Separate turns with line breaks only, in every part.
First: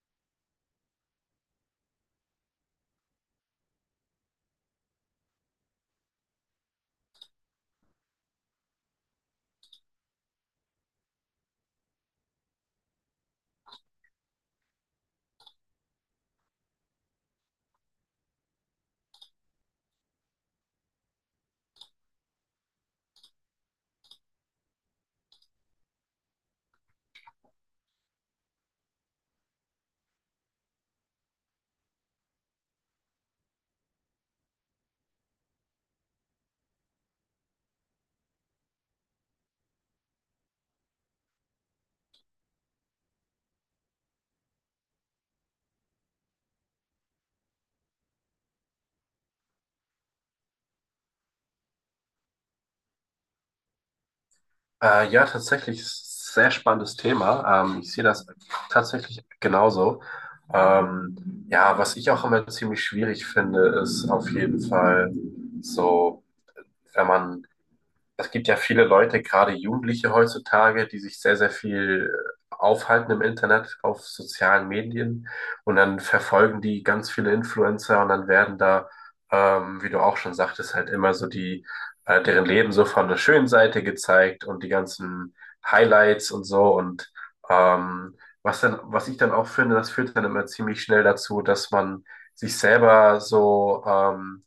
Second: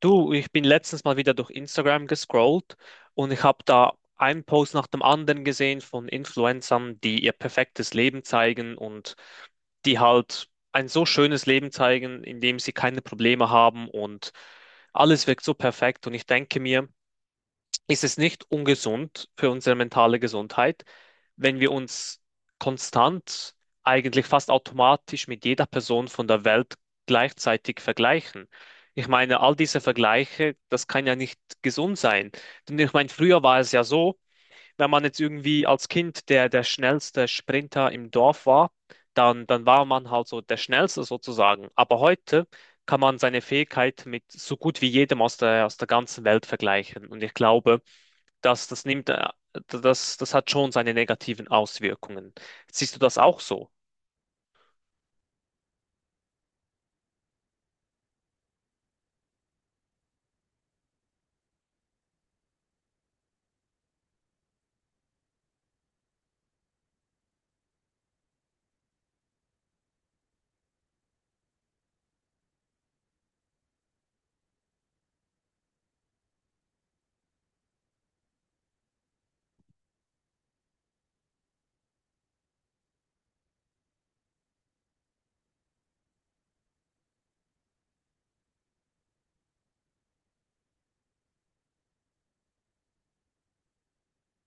Du, ich bin letztens mal wieder durch Instagram gescrollt und ich habe da einen Post nach dem anderen gesehen von Influencern, die ihr perfektes Leben zeigen und die halt ein so schönes Leben zeigen, in dem sie keine Probleme haben und alles wirkt so perfekt. Und ich denke mir, ist es nicht ungesund für unsere mentale Gesundheit, wenn wir uns konstant, eigentlich fast automatisch mit jeder Person von der Welt gleichzeitig vergleichen. Ich meine, all diese Vergleiche, das kann ja nicht gesund sein. Denn ich meine, früher war es ja so, wenn man jetzt irgendwie als Kind der schnellste Sprinter im Dorf war, dann war man halt so der Schnellste sozusagen. Aber heute kann man seine Fähigkeit mit so gut wie jedem aus der ganzen Welt vergleichen. Und ich glaube, das, das nimmt, äh, das hat schon seine negativen Auswirkungen. Siehst du das auch so?
Ja, tatsächlich ist ein sehr spannendes Thema. Ich sehe das tatsächlich genauso. Ja, was ich auch immer ziemlich schwierig finde, ist auf jeden Fall so, wenn man es gibt ja viele Leute, gerade Jugendliche heutzutage, die sich sehr, sehr viel aufhalten im Internet, auf sozialen Medien, und dann verfolgen die ganz viele Influencer, und dann werden da, wie du auch schon sagtest, halt immer so deren Leben so von der schönen Seite gezeigt und die ganzen Highlights und so, und ähm, was ich dann auch finde, das führt dann immer ziemlich schnell dazu, dass man sich selber so,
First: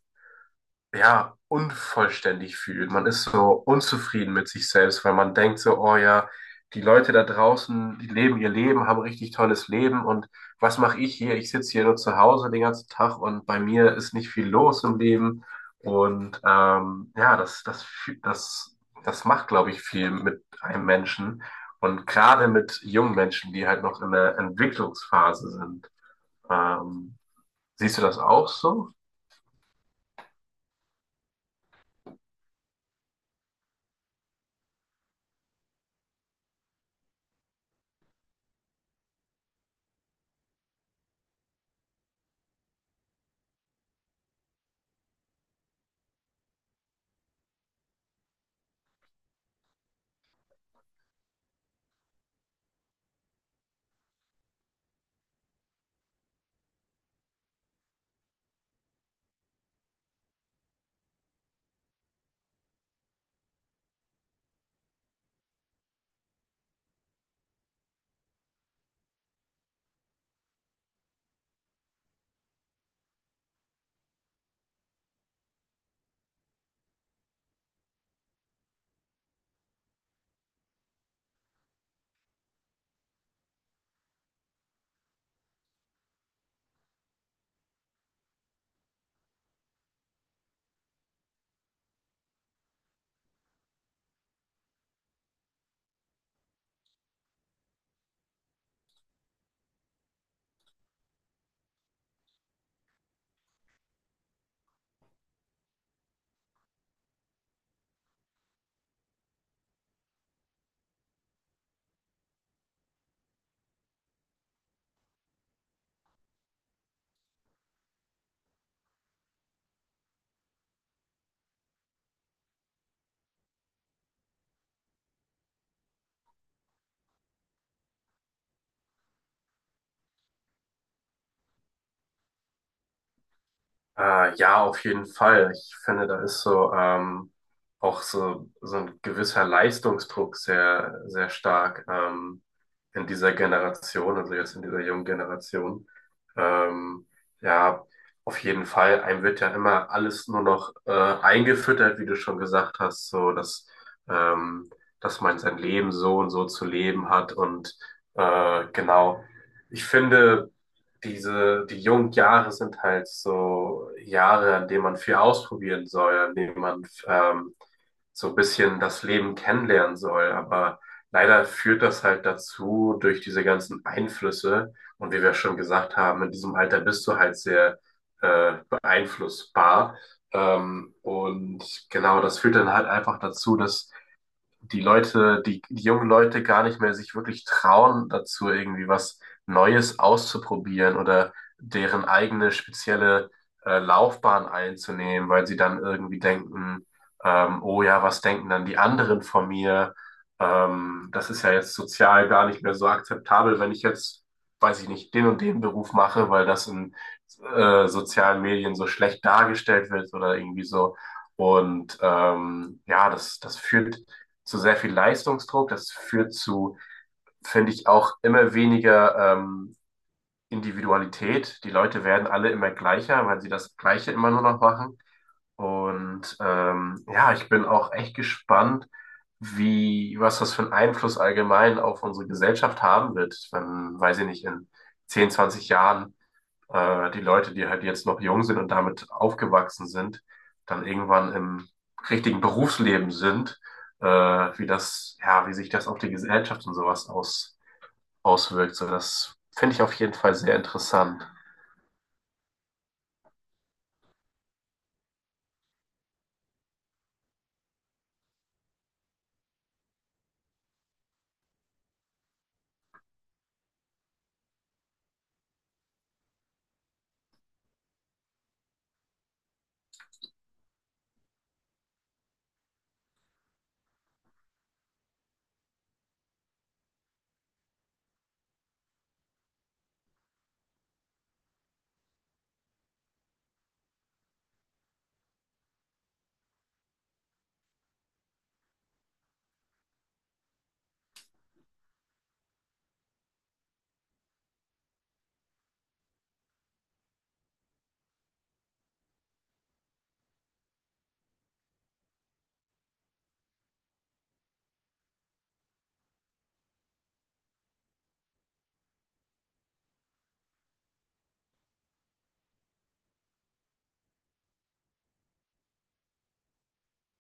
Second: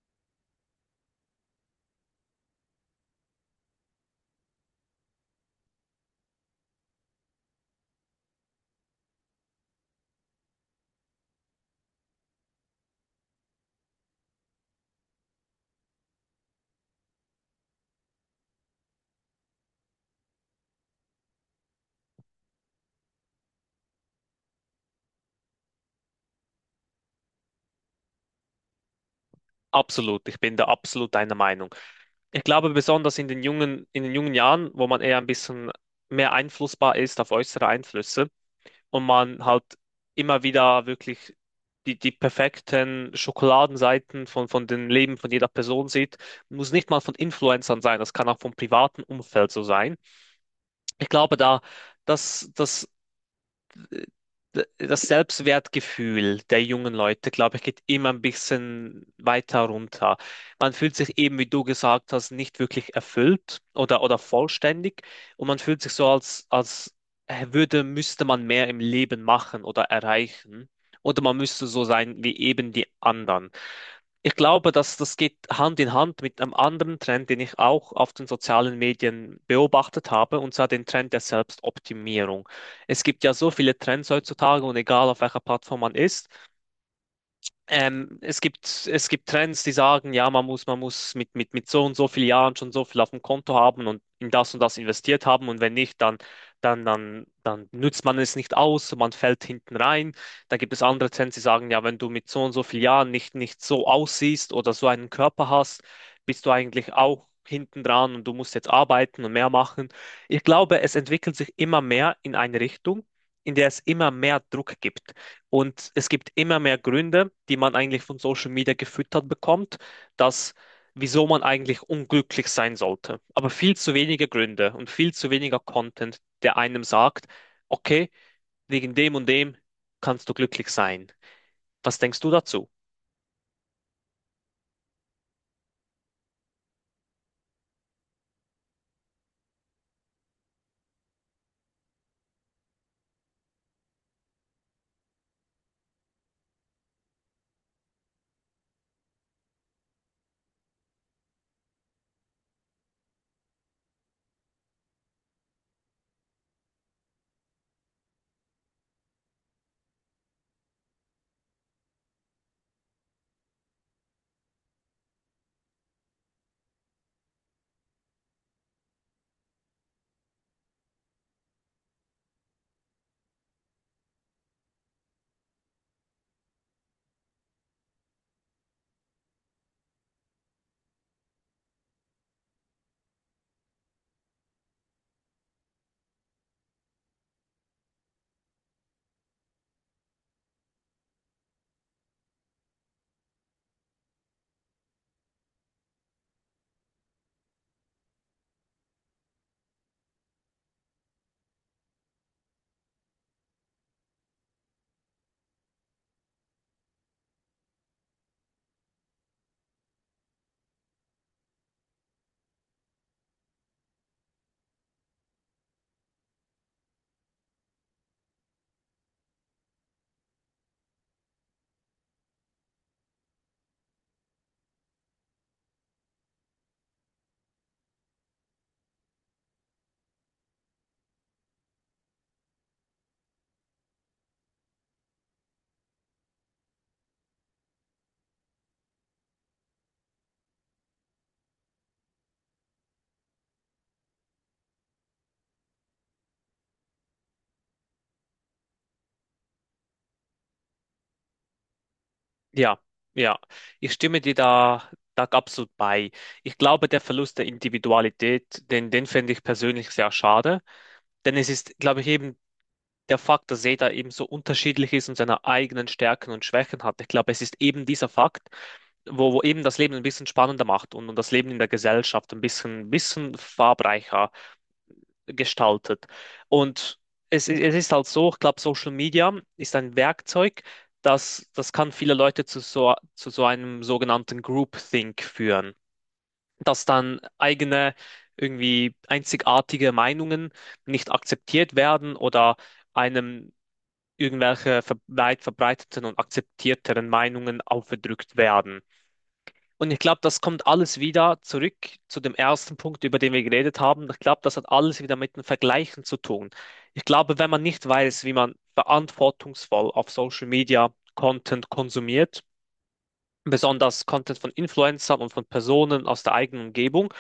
ja, unvollständig fühlt. Man ist so unzufrieden mit sich selbst, weil man denkt so, oh ja, die Leute da draußen, die leben ihr Leben, haben richtig tolles Leben, und was mache ich hier? Ich sitze hier nur zu Hause den ganzen Tag, und bei mir ist nicht viel los im Leben. Und ja, das, das macht, glaube ich, viel mit einem Menschen. Und gerade mit jungen Menschen, die halt noch in der Entwicklungsphase sind. Ähm, Siehst du das auch so?
Absolut, ich bin da absolut deiner Meinung. Ich glaube, besonders in in den jungen Jahren, wo man eher ein bisschen mehr einflussbar ist auf äußere Einflüsse und man halt immer wieder wirklich die perfekten Schokoladenseiten von den Leben von jeder Person sieht, muss nicht mal von Influencern sein, das kann auch vom privaten Umfeld so sein. Ich glaube, da, das, das das Selbstwertgefühl der jungen Leute, glaube ich, geht immer ein bisschen weiter runter. Man fühlt sich eben, wie du gesagt hast, nicht wirklich erfüllt oder vollständig und man fühlt sich so, als müsste man mehr im Leben machen oder erreichen oder man müsste so sein wie eben die anderen. Ich glaube, dass das geht Hand in Hand mit einem anderen Trend, den ich auch auf den sozialen Medien beobachtet habe, und zwar den Trend der Selbstoptimierung. Es gibt ja so viele Trends heutzutage und egal auf welcher Plattform man ist, es gibt Trends, die sagen, ja, man muss mit, mit so und so vielen Jahren schon so viel auf dem Konto haben und in das und das investiert haben. Und wenn nicht, dann nützt man es nicht aus, so man fällt hinten rein. Dann gibt es andere Trends, die sagen, ja, wenn du mit so und so vielen Jahren nicht so aussiehst oder so einen Körper hast, bist du eigentlich auch hinten dran und du musst jetzt arbeiten und mehr machen. Ich glaube, es entwickelt sich immer mehr in eine Richtung, in der es immer mehr Druck gibt. Und es gibt immer mehr Gründe, die man eigentlich von Social Media gefüttert bekommt, dass wieso man eigentlich unglücklich sein sollte. Aber viel zu wenige Gründe und viel zu weniger Content, der einem sagt, okay, wegen dem und dem kannst du glücklich sein. Was denkst du dazu?
Ja, auf jeden Fall. Ich finde, da ist so, auch so, so ein gewisser Leistungsdruck sehr, sehr stark, in dieser Generation, also jetzt in dieser jungen Generation. Ähm, ja, auf jeden Fall. Einem wird ja immer alles nur noch eingefüttert, wie du schon gesagt hast, so dass, ähm, dass man sein Leben so und so zu leben hat, und genau. Ich finde, die jungen Jahre sind halt so Jahre, an denen man viel ausprobieren soll, an denen man, so ein bisschen das Leben kennenlernen soll. Aber leider führt das halt dazu, durch diese ganzen Einflüsse. Und wie wir schon gesagt haben, in diesem Alter bist du halt sehr, beeinflussbar. Und genau, das führt dann halt einfach dazu, dass die Leute, die jungen Leute gar nicht mehr sich wirklich trauen dazu, irgendwie was Neues auszuprobieren oder deren eigene spezielle, Laufbahn einzunehmen, weil sie dann irgendwie denken, oh ja, was denken dann die anderen von mir? Das ist ja jetzt sozial gar nicht mehr so akzeptabel, wenn ich jetzt, weiß ich nicht, den und den Beruf mache, weil das in, sozialen Medien so schlecht dargestellt wird oder irgendwie so. Und ja, das führt zu sehr viel Leistungsdruck. Das führt zu, finde ich, auch immer weniger, Individualität. Die Leute werden alle immer gleicher, weil sie das Gleiche immer nur noch machen. Und ja, ich bin auch echt gespannt, was das für einen Einfluss allgemein auf unsere Gesellschaft haben wird, wenn, weiß ich nicht, in 10, 20 Jahren, die Leute, die halt jetzt noch jung sind und damit aufgewachsen sind, dann irgendwann im richtigen Berufsleben sind, ja, wie sich das auf die Gesellschaft und sowas auswirkt. So, das finde ich auf jeden Fall sehr interessant.
Ja, ja, ich stimme dir da absolut bei. Ich glaube, der Verlust der Individualität, den fände ich persönlich sehr schade, denn es ist, glaube ich, eben der Fakt, dass jeder eben so unterschiedlich ist und seine eigenen Stärken und Schwächen hat. Ich glaube, es ist eben dieser Fakt, wo eben das Leben ein bisschen spannender macht und das Leben in der Gesellschaft ein bisschen farbreicher gestaltet. Und es ist halt so, ich glaube, Social Media ist ein Werkzeug, das kann viele Leute zu so einem sogenannten Groupthink führen, dass dann eigene irgendwie einzigartige Meinungen nicht akzeptiert werden oder einem irgendwelche weit verbreiteten und akzeptierteren Meinungen aufgedrückt werden. Und ich glaube, das kommt alles wieder zurück zu dem ersten Punkt, über den wir geredet haben. Ich glaube, das hat alles wieder mit dem Vergleichen zu tun. Ich glaube, wenn man nicht weiß, wie man verantwortungsvoll auf Social Media Content konsumiert, besonders Content von Influencern und von Personen aus der eigenen Umgebung,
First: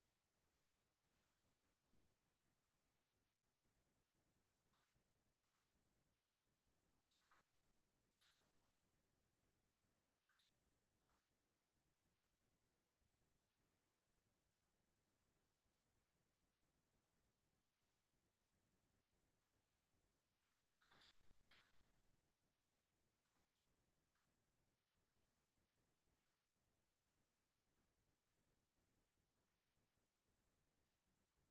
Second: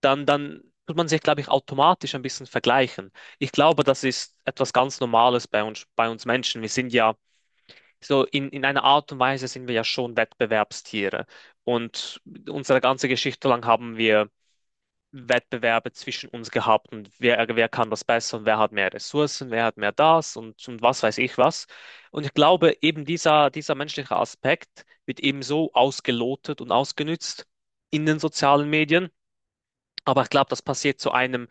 dann tut man sich, glaube ich, automatisch ein bisschen vergleichen. Ich glaube, das ist etwas ganz Normales bei uns Menschen. Wir sind ja so in einer Art und Weise sind wir ja schon Wettbewerbstiere. Und unsere ganze Geschichte lang haben wir Wettbewerbe zwischen uns gehabt und wer kann das besser und wer hat mehr Ressourcen, wer hat mehr das und was weiß ich was. Und ich glaube, eben dieser menschliche Aspekt wird eben so ausgelotet und ausgenützt in den sozialen Medien. Aber ich glaube, das passiert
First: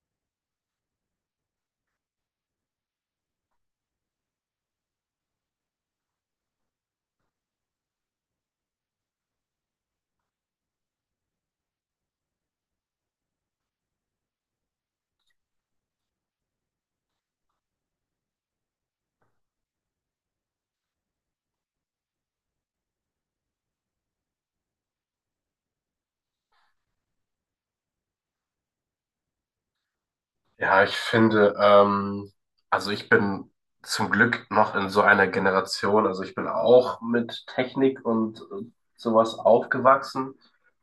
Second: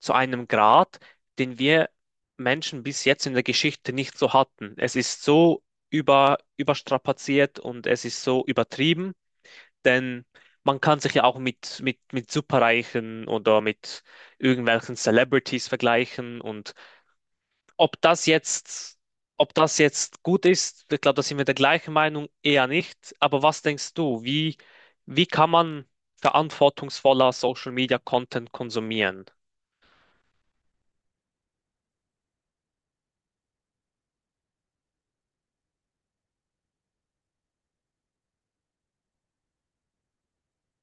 zu einem Grad, den wir Menschen bis jetzt in der Geschichte nicht so hatten. Es ist so überstrapaziert und es ist so übertrieben, denn man kann sich ja auch mit Superreichen oder mit irgendwelchen Celebrities vergleichen und ob das jetzt, ob das jetzt gut ist, ich glaube, da sind wir der gleichen Meinung, eher nicht. Aber was denkst du, wie kann man verantwortungsvoller Social Media Content konsumieren?
Ja, ich finde, also ich bin zum Glück noch in so einer Generation, also ich bin auch mit Technik und sowas aufgewachsen,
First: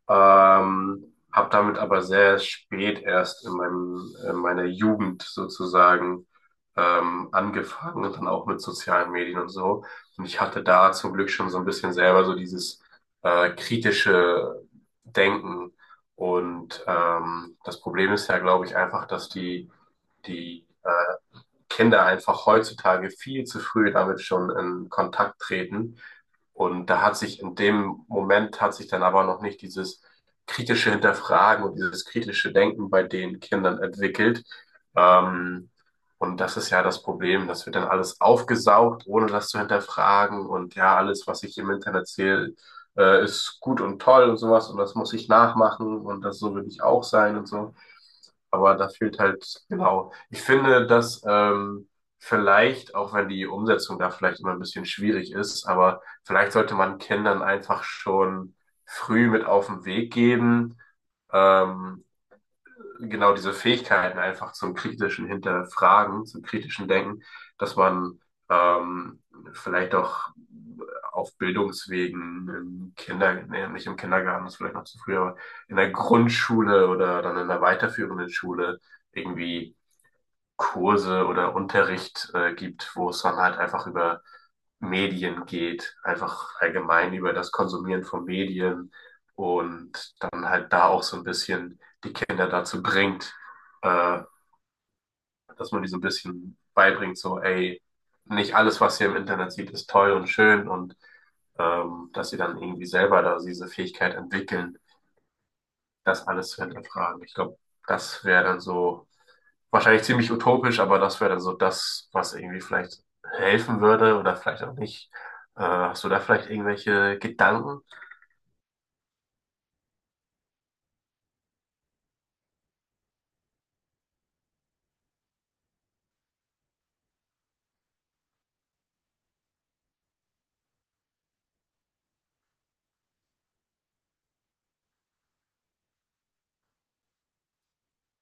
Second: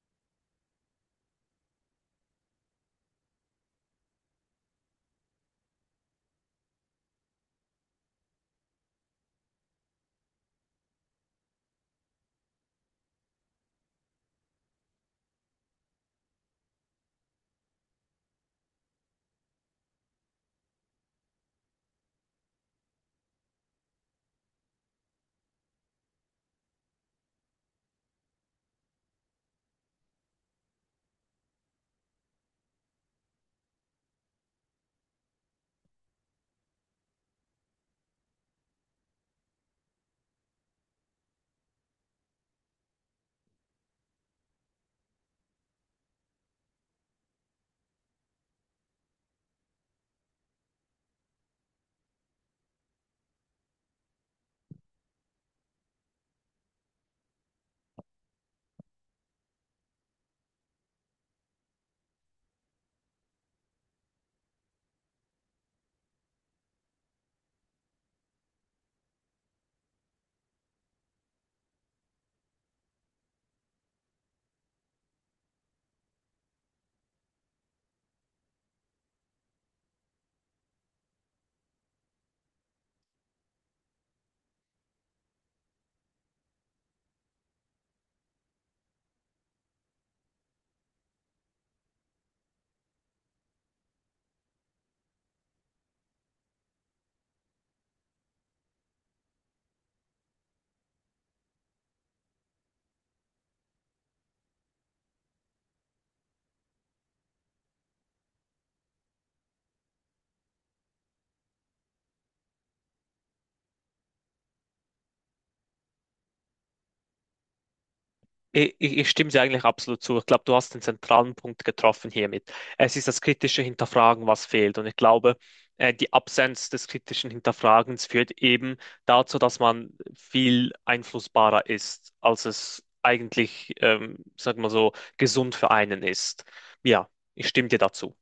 habe damit aber sehr spät erst in meinem, in meiner Jugend sozusagen angefangen und dann auch mit sozialen Medien und so. Und ich hatte da zum Glück schon so ein bisschen selber so dieses, kritische Denken, und das Problem ist ja, glaube ich, einfach, dass die, die, Kinder einfach heutzutage viel zu früh damit schon in Kontakt treten. Und da hat sich in dem Moment hat sich dann aber noch nicht dieses kritische Hinterfragen und dieses kritische Denken bei den Kindern entwickelt. Ähm, und das ist ja das Problem, das wird dann alles aufgesaugt, ohne das zu hinterfragen. Und ja, alles, was ich im Internet sehe, ist gut und toll und sowas. Und das muss ich nachmachen, und das so will ich auch sein und so. Aber da fehlt halt, genau. Ich finde, dass, vielleicht, auch wenn die Umsetzung da vielleicht immer ein bisschen schwierig ist, aber vielleicht sollte man Kindern einfach schon früh mit auf den Weg geben. Ähm, genau diese Fähigkeiten einfach zum kritischen Hinterfragen, zum kritischen Denken, dass man, ähm, vielleicht auch auf Bildungswegen im Kinder, nee, nicht im Kindergarten, das ist vielleicht noch zu früh, aber in der Grundschule oder dann in der weiterführenden Schule irgendwie Kurse oder Unterricht gibt, wo es dann halt einfach über Medien geht, einfach allgemein über das Konsumieren von Medien, und dann halt da auch so ein bisschen die Kinder dazu bringt, äh, dass man die so ein bisschen beibringt, so, ey, nicht alles, was ihr im Internet sieht, ist toll und schön, und dass sie dann irgendwie selber da diese Fähigkeit entwickeln, das alles zu hinterfragen. Ich glaube, das wäre dann so wahrscheinlich ziemlich utopisch, aber das wäre dann so das, was irgendwie vielleicht helfen würde oder vielleicht auch nicht. Hast du da vielleicht irgendwelche Gedanken?
Ich stimme dir eigentlich absolut zu. Ich glaube, du hast den zentralen Punkt getroffen hiermit. Es ist das kritische Hinterfragen, was fehlt. Und ich glaube, die Absenz des kritischen Hinterfragens führt eben dazu, dass man viel einflussbarer ist, als es eigentlich, sag mal so, gesund für einen ist. Ja, ich stimme dir dazu.